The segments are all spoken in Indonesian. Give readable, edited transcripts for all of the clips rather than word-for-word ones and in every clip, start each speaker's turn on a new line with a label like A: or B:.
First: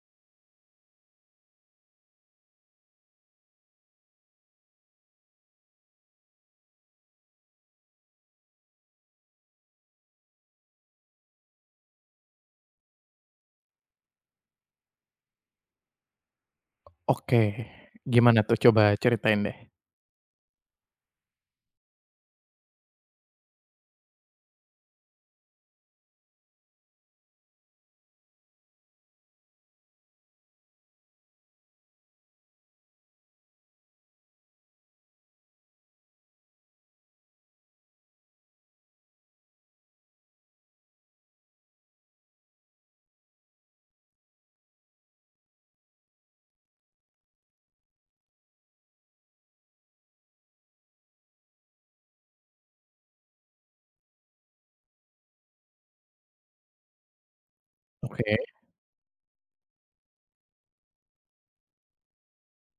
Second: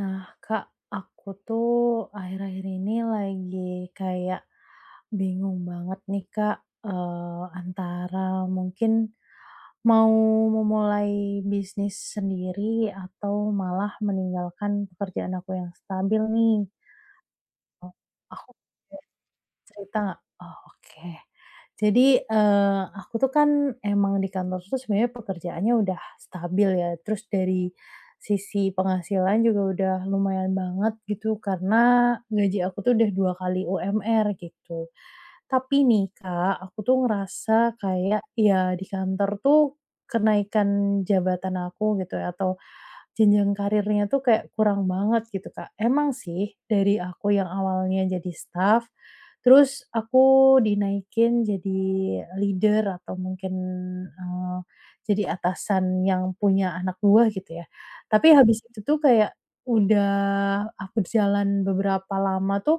A: Nah, Kak, aku tuh akhir-akhir ini lagi kayak bingung banget nih, Kak, antara mungkin mau memulai bisnis sendiri atau malah meninggalkan pekerjaan aku yang stabil nih.
B: Oke, gimana
A: Aku
B: tuh? Coba ceritain deh.
A: cerita? Oh, oke. Jadi, aku tuh kan emang di kantor tuh sebenarnya pekerjaannya udah stabil ya, terus dari sisi penghasilan juga udah lumayan banget gitu, karena gaji aku tuh udah 2 kali UMR gitu. Tapi nih, Kak, aku tuh ngerasa kayak ya di kantor tuh kenaikan jabatan aku gitu ya atau jenjang karirnya tuh kayak kurang banget gitu, Kak. Emang sih dari aku yang awalnya jadi staff, terus aku dinaikin jadi leader atau mungkin, eee, jadi atasan yang punya anak buah gitu ya.
B: Oke.
A: Tapi habis itu tuh kayak udah aku jalan beberapa lama tuh,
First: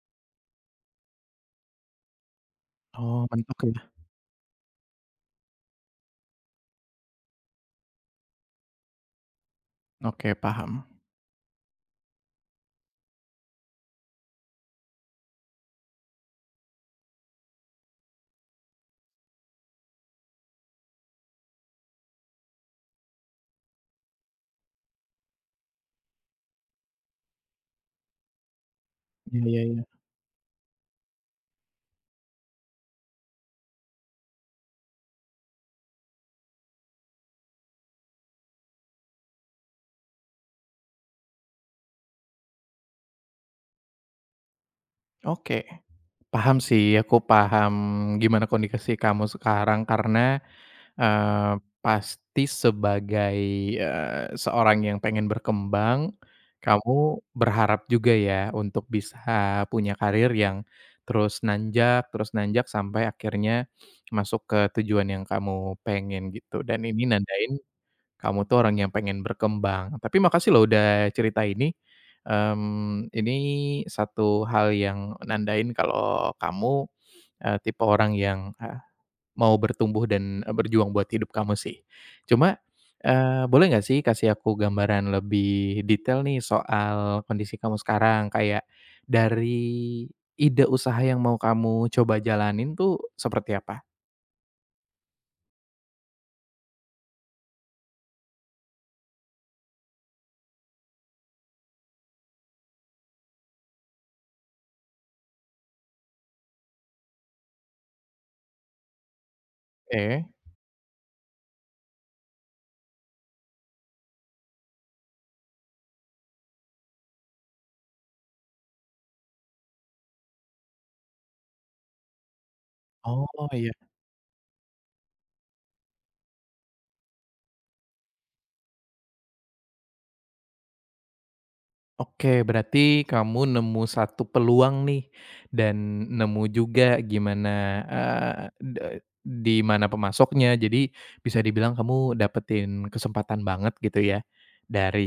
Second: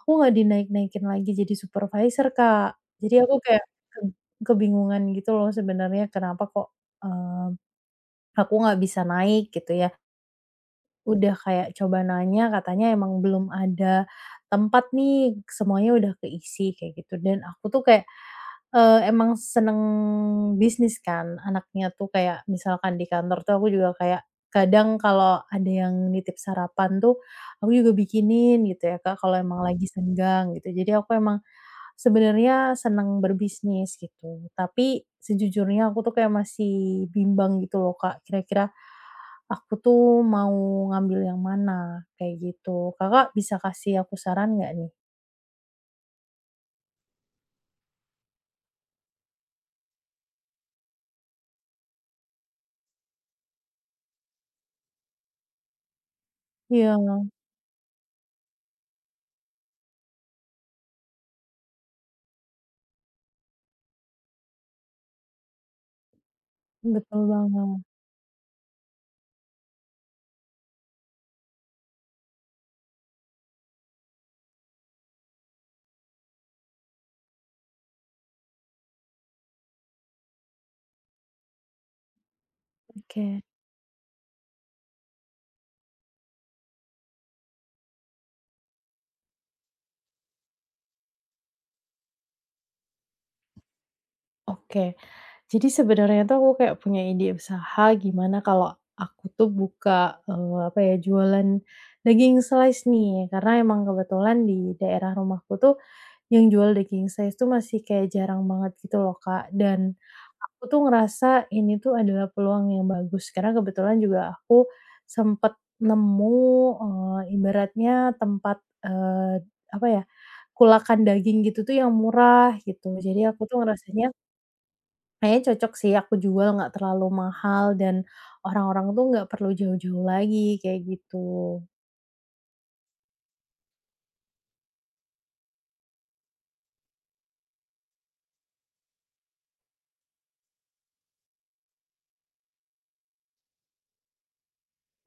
A: aku nggak dinaik-naikin lagi jadi supervisor, Kak. Jadi
B: Oh,
A: aku
B: mentok
A: kayak
B: ya?
A: ke kebingungan gitu loh sebenarnya kenapa kok, eee, aku nggak bisa naik gitu ya.
B: Oke, paham.
A: Udah kayak coba nanya katanya emang belum ada tempat nih, semuanya udah keisi kayak gitu dan aku tuh kayak, emang seneng bisnis kan anaknya tuh kayak misalkan di kantor tuh aku juga kayak kadang kalau ada yang nitip sarapan tuh aku juga bikinin gitu ya Kak, kalau
B: Iya, iya,
A: emang mhm
B: iya.
A: lagi senggang gitu. Jadi aku emang sebenarnya seneng berbisnis gitu, tapi sejujurnya aku tuh kayak masih bimbang gitu loh Kak, kira-kira aku tuh mau ngambil yang mana, kayak gitu. Kakak bisa kasih aku saran nggak nih?
B: Oke, paham sih, aku paham gimana kondisi kamu sekarang karena, eee, pasti sebagai, seorang yang pengen berkembang, kamu
A: Iya,
B: berharap juga ya untuk bisa punya karir yang terus nanjak sampai akhirnya masuk ke tujuan yang kamu pengen gitu dan ini
A: betul
B: nandain
A: banget.
B: kamu tuh orang yang pengen berkembang. Tapi makasih loh udah cerita ini. Ini satu hal yang nandain kalau kamu, tipe orang yang, mau bertumbuh dan, berjuang buat hidup kamu sih. Cuma,
A: Oke,
B: boleh nggak sih kasih aku gambaran lebih detail nih soal kondisi kamu sekarang? Kayak dari ide usaha yang mau kamu coba jalanin tuh seperti apa?
A: oke. Jadi sebenarnya tuh aku kayak punya ide usaha gimana kalau aku tuh buka eh, apa ya, jualan daging slice nih karena emang kebetulan di daerah rumahku tuh yang jual the king size tuh masih kayak jarang banget gitu loh, Kak, dan
B: Oke.
A: aku tuh ngerasa ini tuh adalah peluang yang bagus karena kebetulan juga aku sempet nemu, ibaratnya tempat, eee, apa ya, kulakan daging gitu tuh yang murah gitu. Jadi
B: Oh,
A: aku tuh
B: iya.
A: ngerasanya kayaknya cocok sih aku jual nggak terlalu mahal dan orang-orang tuh nggak perlu jauh-jauh lagi kayak gitu.
B: Oke, berarti kamu nemu satu peluang nih dan nemu juga gimana, eee, de di mana pemasoknya. Jadi bisa dibilang kamu dapetin kesempatan banget gitu ya dari,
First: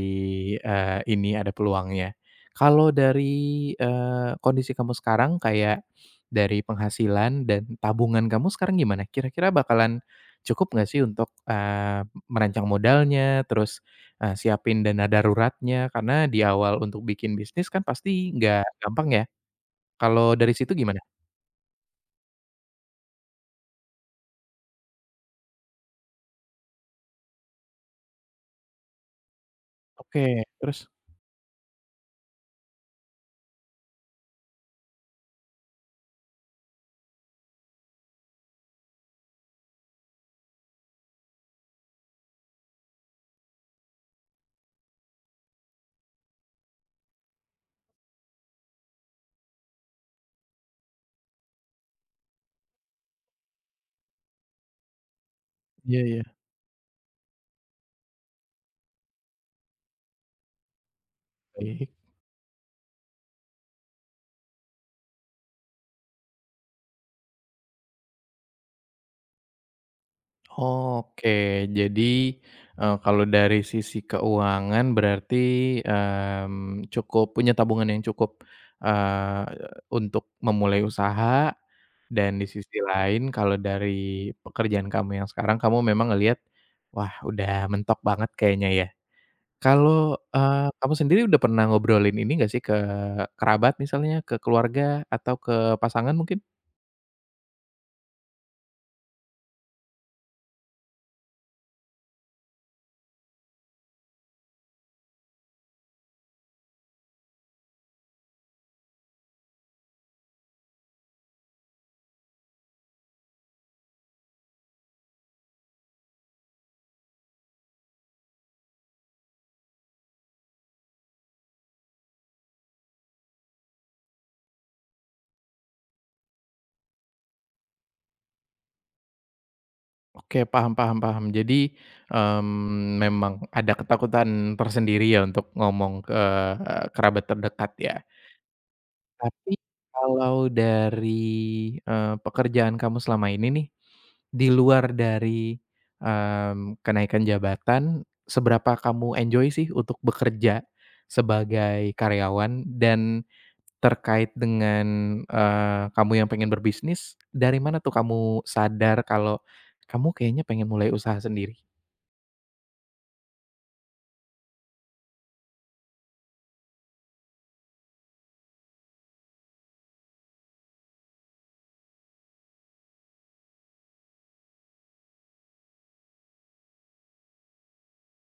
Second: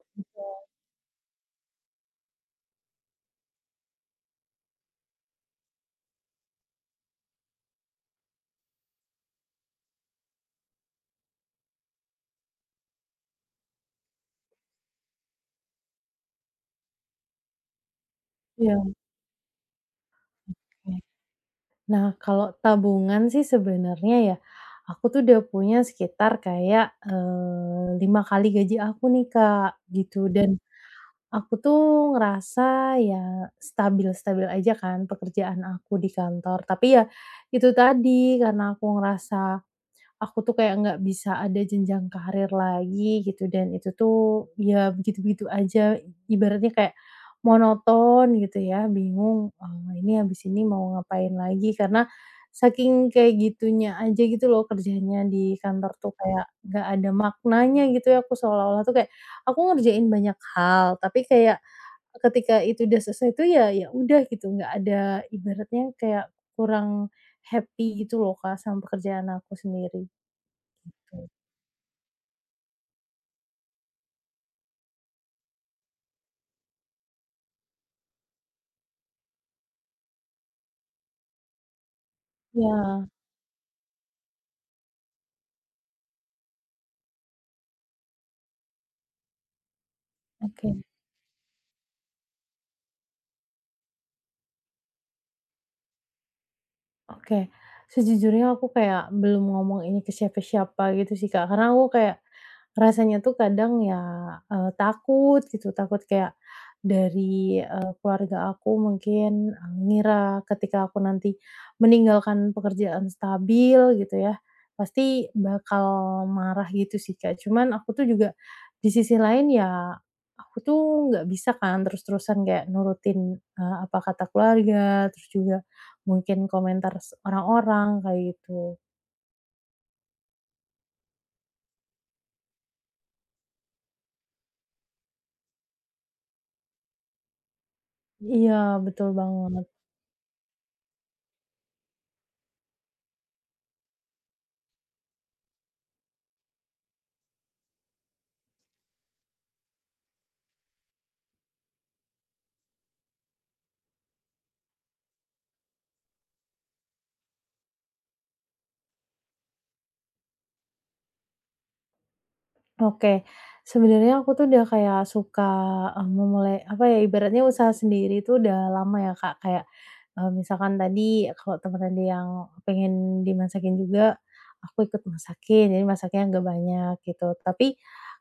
B: ini ada peluangnya. Kalau dari, kondisi kamu sekarang kayak dari penghasilan dan tabungan kamu sekarang gimana? Kira-kira bakalan cukup nggak sih untuk, merancang modalnya, terus siapin dana daruratnya, karena di awal untuk bikin bisnis kan pasti nggak
A: Iya,
B: gampang ya. Kalau dari situ gimana?
A: oke. Nah, kalau tabungan sih sebenarnya ya, aku tuh udah punya sekitar kayak, 5 kali gaji aku nih, Kak, gitu.
B: Oke,
A: Dan
B: terus?
A: aku tuh ngerasa ya stabil-stabil aja kan pekerjaan aku di kantor. Tapi ya itu tadi, karena aku ngerasa aku tuh kayak nggak bisa ada jenjang karir lagi gitu dan itu tuh ya begitu-begitu aja ibaratnya kayak monoton gitu ya bingung, ini habis ini mau ngapain lagi karena saking kayak gitunya aja gitu loh kerjanya di kantor
B: Iya,
A: tuh
B: iya,
A: kayak nggak ada maknanya gitu ya aku seolah-olah tuh kayak aku ngerjain banyak hal tapi kayak
B: baik.
A: ketika itu udah selesai tuh ya ya udah gitu nggak ada ibaratnya kayak kurang happy gitu loh Kak sama pekerjaan aku sendiri. Oke.
B: Oke, jadi, kalau dari sisi keuangan berarti, cukup punya tabungan yang cukup, eee, untuk memulai usaha, dan di sisi
A: Iya,
B: lain kalau dari pekerjaan kamu yang sekarang, kamu memang ngelihat, "Wah, udah mentok banget kayaknya ya." Kalau,
A: oke.
B: kamu sendiri udah pernah ngobrolin ini nggak sih ke kerabat misalnya, ke keluarga, atau ke pasangan mungkin?
A: Oke, sejujurnya aku kayak belum ngomong ini ke siapa-siapa gitu sih, Kak, karena aku kayak rasanya tuh kadang ya, takut gitu, takut kayak dari, keluarga aku mungkin, ngira ketika aku nanti meninggalkan pekerjaan stabil gitu ya, pasti bakal marah gitu sih, Kak. Cuman aku tuh juga di sisi lain ya, aku tuh nggak bisa kan terus-terusan kayak nurutin, apa kata keluarga, terus juga mungkin komentar orang-orang kayak gitu.
B: Oke, paham, paham, paham. Jadi, memang ada ketakutan tersendiri ya untuk ngomong ke, kerabat terdekat ya.
A: Iya, betul
B: Tapi
A: banget.
B: kalau dari, pekerjaan kamu selama ini nih, di luar dari, kenaikan jabatan, seberapa kamu enjoy sih untuk bekerja sebagai karyawan dan terkait dengan, kamu yang pengen berbisnis, dari mana tuh kamu sadar kalau kamu kayaknya pengen mulai usaha sendiri?
A: Oke, sebenarnya aku tuh udah kayak suka, memulai apa ya, ibaratnya usaha sendiri itu udah lama ya, Kak. Kayak, misalkan tadi kalau temen ada yang pengen dimasakin juga, aku ikut masakin, jadi masaknya nggak banyak gitu. Tapi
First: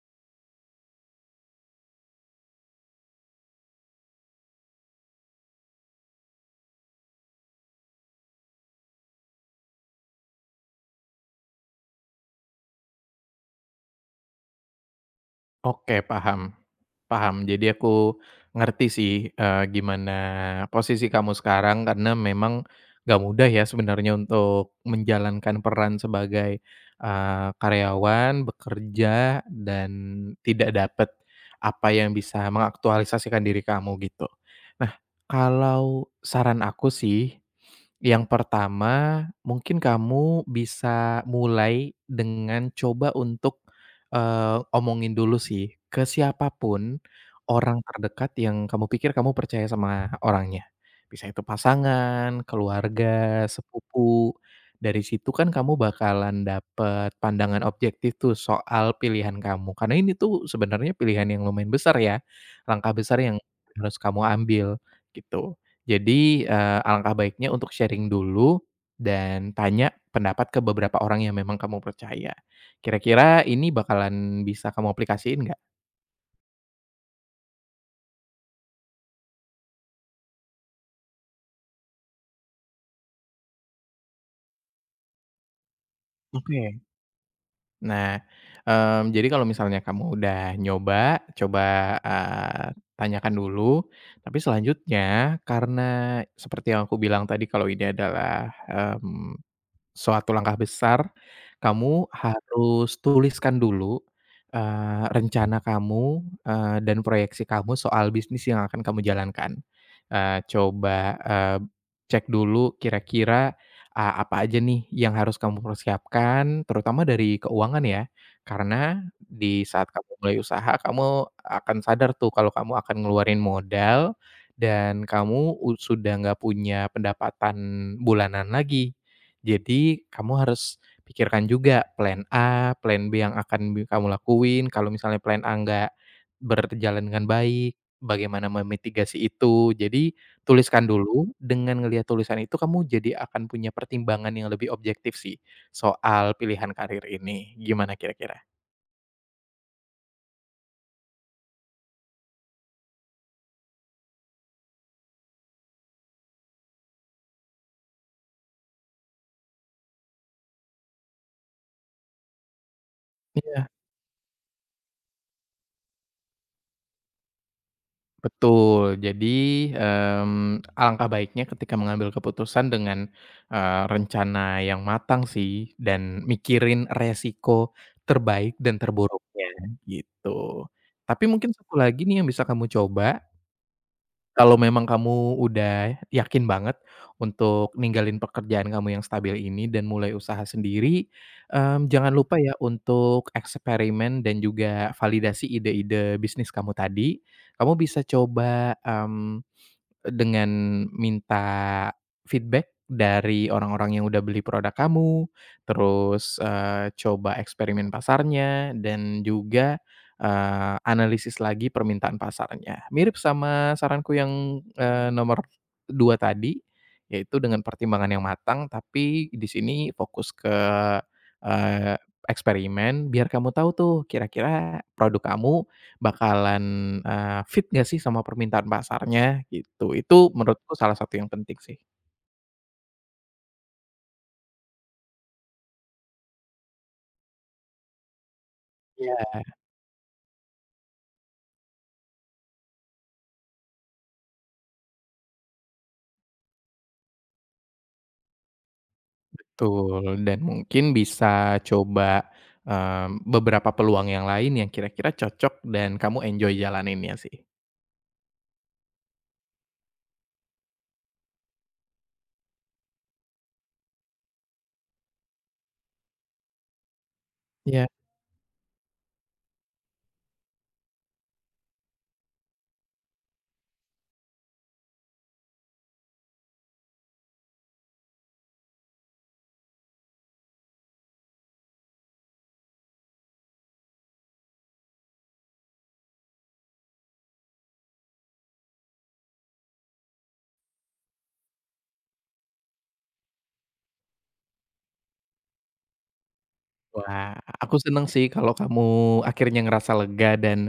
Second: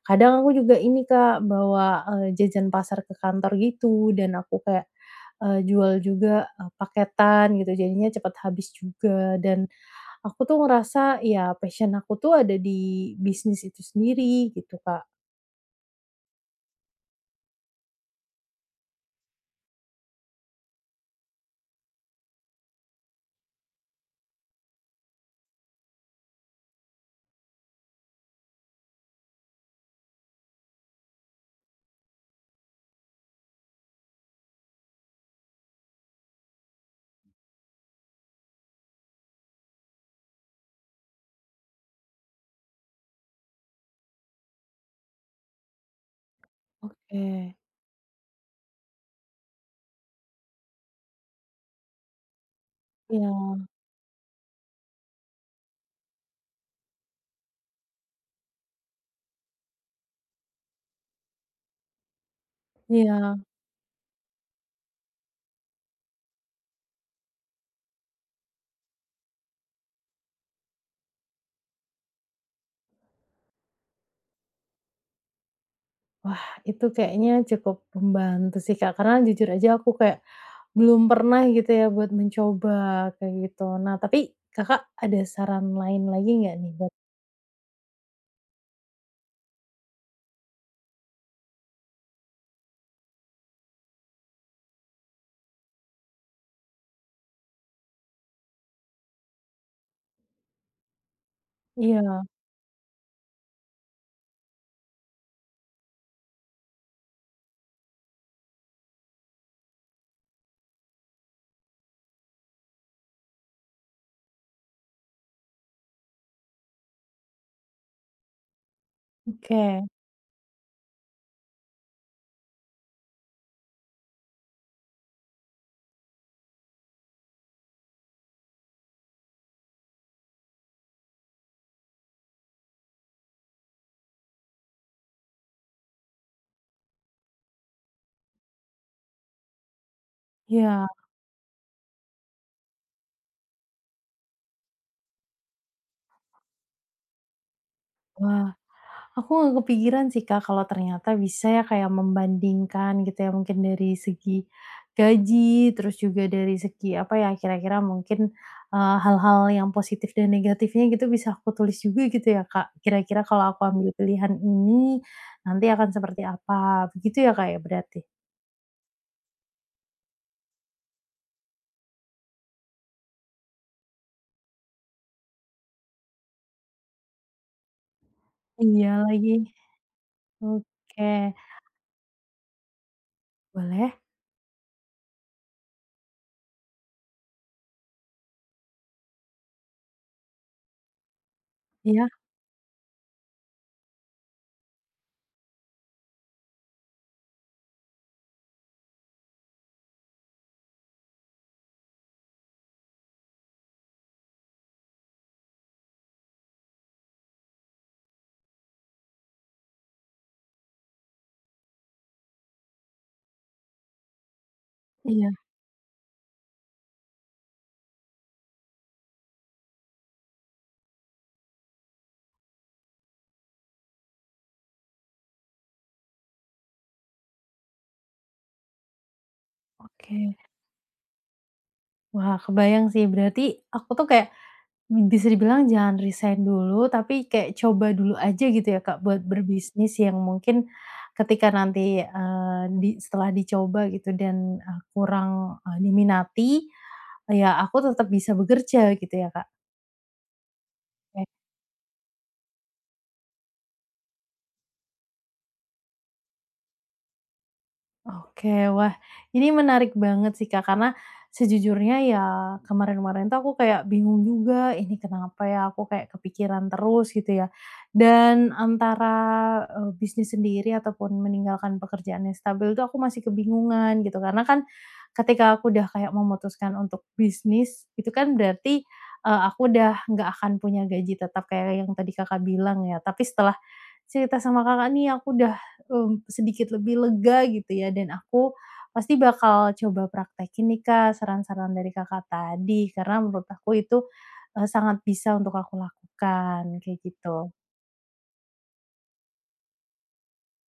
A: kadang aku juga ini, Kak, bawa, jajan pasar ke kantor gitu dan aku kayak, jual juga, paketan gitu, jadinya cepat habis juga dan aku tuh ngerasa ya passion aku tuh ada di bisnis itu sendiri gitu, Kak.
B: Oke, paham. Paham, jadi aku ngerti sih, gimana posisi kamu sekarang karena memang gak mudah ya sebenarnya untuk menjalankan peran sebagai, karyawan, bekerja, dan tidak dapat apa yang bisa mengaktualisasikan diri kamu, gitu. Nah, kalau saran aku sih, yang pertama mungkin kamu bisa mulai dengan coba untuk omongin dulu sih, ke siapapun
A: Oke.
B: orang terdekat yang kamu pikir kamu percaya sama orangnya. Bisa itu pasangan, keluarga,
A: Iya,
B: sepupu. Dari situ kan kamu bakalan dapet pandangan objektif tuh soal pilihan kamu, karena ini tuh sebenarnya pilihan yang lumayan besar ya, langkah besar yang
A: iya.
B: harus kamu ambil, gitu. Jadi, alangkah baiknya untuk sharing dulu dan tanya pendapat ke beberapa orang yang memang kamu percaya. Kira-kira ini bakalan bisa kamu aplikasiin nggak?
A: Wah, itu kayaknya cukup membantu sih, Kak, karena jujur aja aku kayak belum pernah gitu ya buat mencoba kayak gitu. Nah, tapi Kakak ada saran lain lagi nggak nih
B: Oke.
A: buat
B: Nah, jadi kalau misalnya kamu udah nyoba, coba, eee, tanyakan dulu, tapi selanjutnya karena seperti yang aku bilang tadi kalau ini adalah, mmm suatu langkah besar, kamu
A: iya,
B: harus tuliskan dulu, rencana kamu, dan proyeksi kamu soal bisnis yang akan kamu jalankan. Coba, cek dulu kira-kira, apa aja nih yang harus kamu persiapkan, terutama dari keuangan ya. Karena di
A: oke.
B: saat kamu mulai usaha, kamu akan sadar tuh kalau kamu akan ngeluarin modal dan kamu sudah nggak punya pendapatan bulanan lagi. Jadi kamu harus pikirkan juga plan A, plan B yang akan kamu lakuin, kalau misalnya plan A nggak berjalan dengan baik, bagaimana memitigasi itu. Jadi tuliskan
A: Iya,
B: dulu, dengan ngelihat tulisan itu kamu jadi akan punya pertimbangan yang lebih objektif sih, soal pilihan karir ini. Gimana kira-kira?
A: wah. Aku nggak kepikiran sih Kak, kalau ternyata bisa ya kayak membandingkan gitu ya, mungkin dari segi gaji, terus juga dari segi apa ya, kira-kira mungkin, hal-hal yang positif dan negatifnya gitu bisa aku tulis juga gitu ya Kak, kira-kira kalau aku
B: Iya.
A: ambil pilihan ini, nanti akan seperti apa, begitu ya Kak ya berarti?
B: Betul. Jadi, alangkah baiknya ketika mengambil keputusan dengan, rencana yang matang sih dan mikirin resiko terbaik dan
A: Iya lagi,
B: terburuknya, gitu. Tapi
A: oke,
B: mungkin satu lagi nih yang bisa kamu coba,
A: boleh?
B: kalau memang kamu udah yakin banget untuk ninggalin pekerjaan kamu yang stabil ini dan mulai usaha sendiri,
A: Iya?
B: jangan lupa ya untuk eksperimen dan juga validasi ide-ide bisnis kamu tadi. Kamu bisa coba, dengan minta feedback dari orang-orang yang udah beli produk kamu, terus, coba eksperimen pasarnya, dan juga, analisis lagi permintaan pasarnya. Mirip sama saranku yang,
A: Iya,
B: nomor 2 tadi, yaitu dengan pertimbangan yang matang, tapi di sini fokus ke, eee, eksperimen biar kamu tahu tuh kira-kira produk kamu bakalan, fit nggak sih sama permintaan pasarnya gitu, itu
A: oke.
B: menurutku salah satu yang penting sih.
A: Wah, kebayang sih. Berarti aku tuh kayak bisa dibilang jangan resign dulu, tapi kayak coba dulu aja gitu ya, Kak, buat
B: Iya.
A: berbisnis yang mungkin ketika nanti, di setelah dicoba gitu dan, kurang, diminati, ya aku tetap bisa bekerja gitu ya, Kak?
B: Betul, dan mungkin bisa coba, beberapa peluang yang lain yang kira-kira cocok dan kamu enjoy jalaninnya sih.
A: Oke, wah, ini menarik banget sih Kak, karena sejujurnya ya kemarin-kemarin tuh aku kayak bingung juga, ini kenapa ya aku kayak kepikiran terus gitu ya.
B: Iya.
A: Dan antara, bisnis sendiri ataupun meninggalkan pekerjaan yang stabil tuh aku masih kebingungan gitu, karena kan ketika aku udah kayak memutuskan untuk bisnis, itu kan berarti, aku udah nggak akan punya gaji tetap kayak yang tadi Kakak bilang ya. Tapi setelah cerita sama Kakak nih aku udah mmm, sedikit lebih lega gitu ya dan aku pasti bakal coba praktekin nih Kak saran-saran dari Kakak tadi karena menurut aku itu, sangat bisa untuk aku lakukan kayak
B: Wah,
A: gitu.
B: aku seneng sih kalau kamu akhirnya ngerasa lega dan,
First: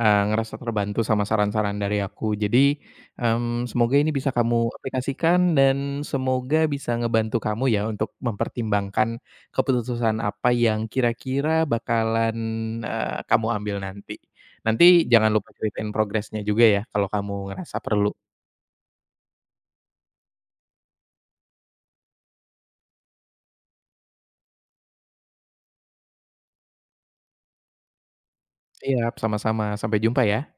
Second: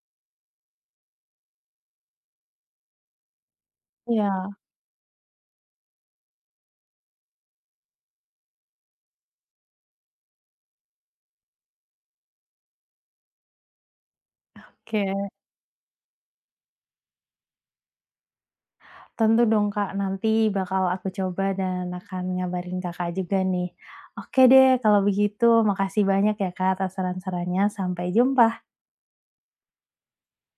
B: ngerasa terbantu sama saran-saran dari aku. Jadi, semoga ini bisa
A: Iya,
B: kamu aplikasikan dan semoga bisa ngebantu kamu ya untuk mempertimbangkan keputusan apa yang kira-kira bakalan, kamu ambil nanti. Nanti jangan
A: oke.
B: lupa ceritain progresnya juga ya kalau kamu ngerasa perlu.
A: Tentu dong Kak, nanti bakal aku coba dan akan ngabarin Kakak juga nih. Oke deh kalau begitu makasih banyak ya Kak atas saran-sarannya, sampai jumpa.
B: Siap, sama-sama. Sampai jumpa ya.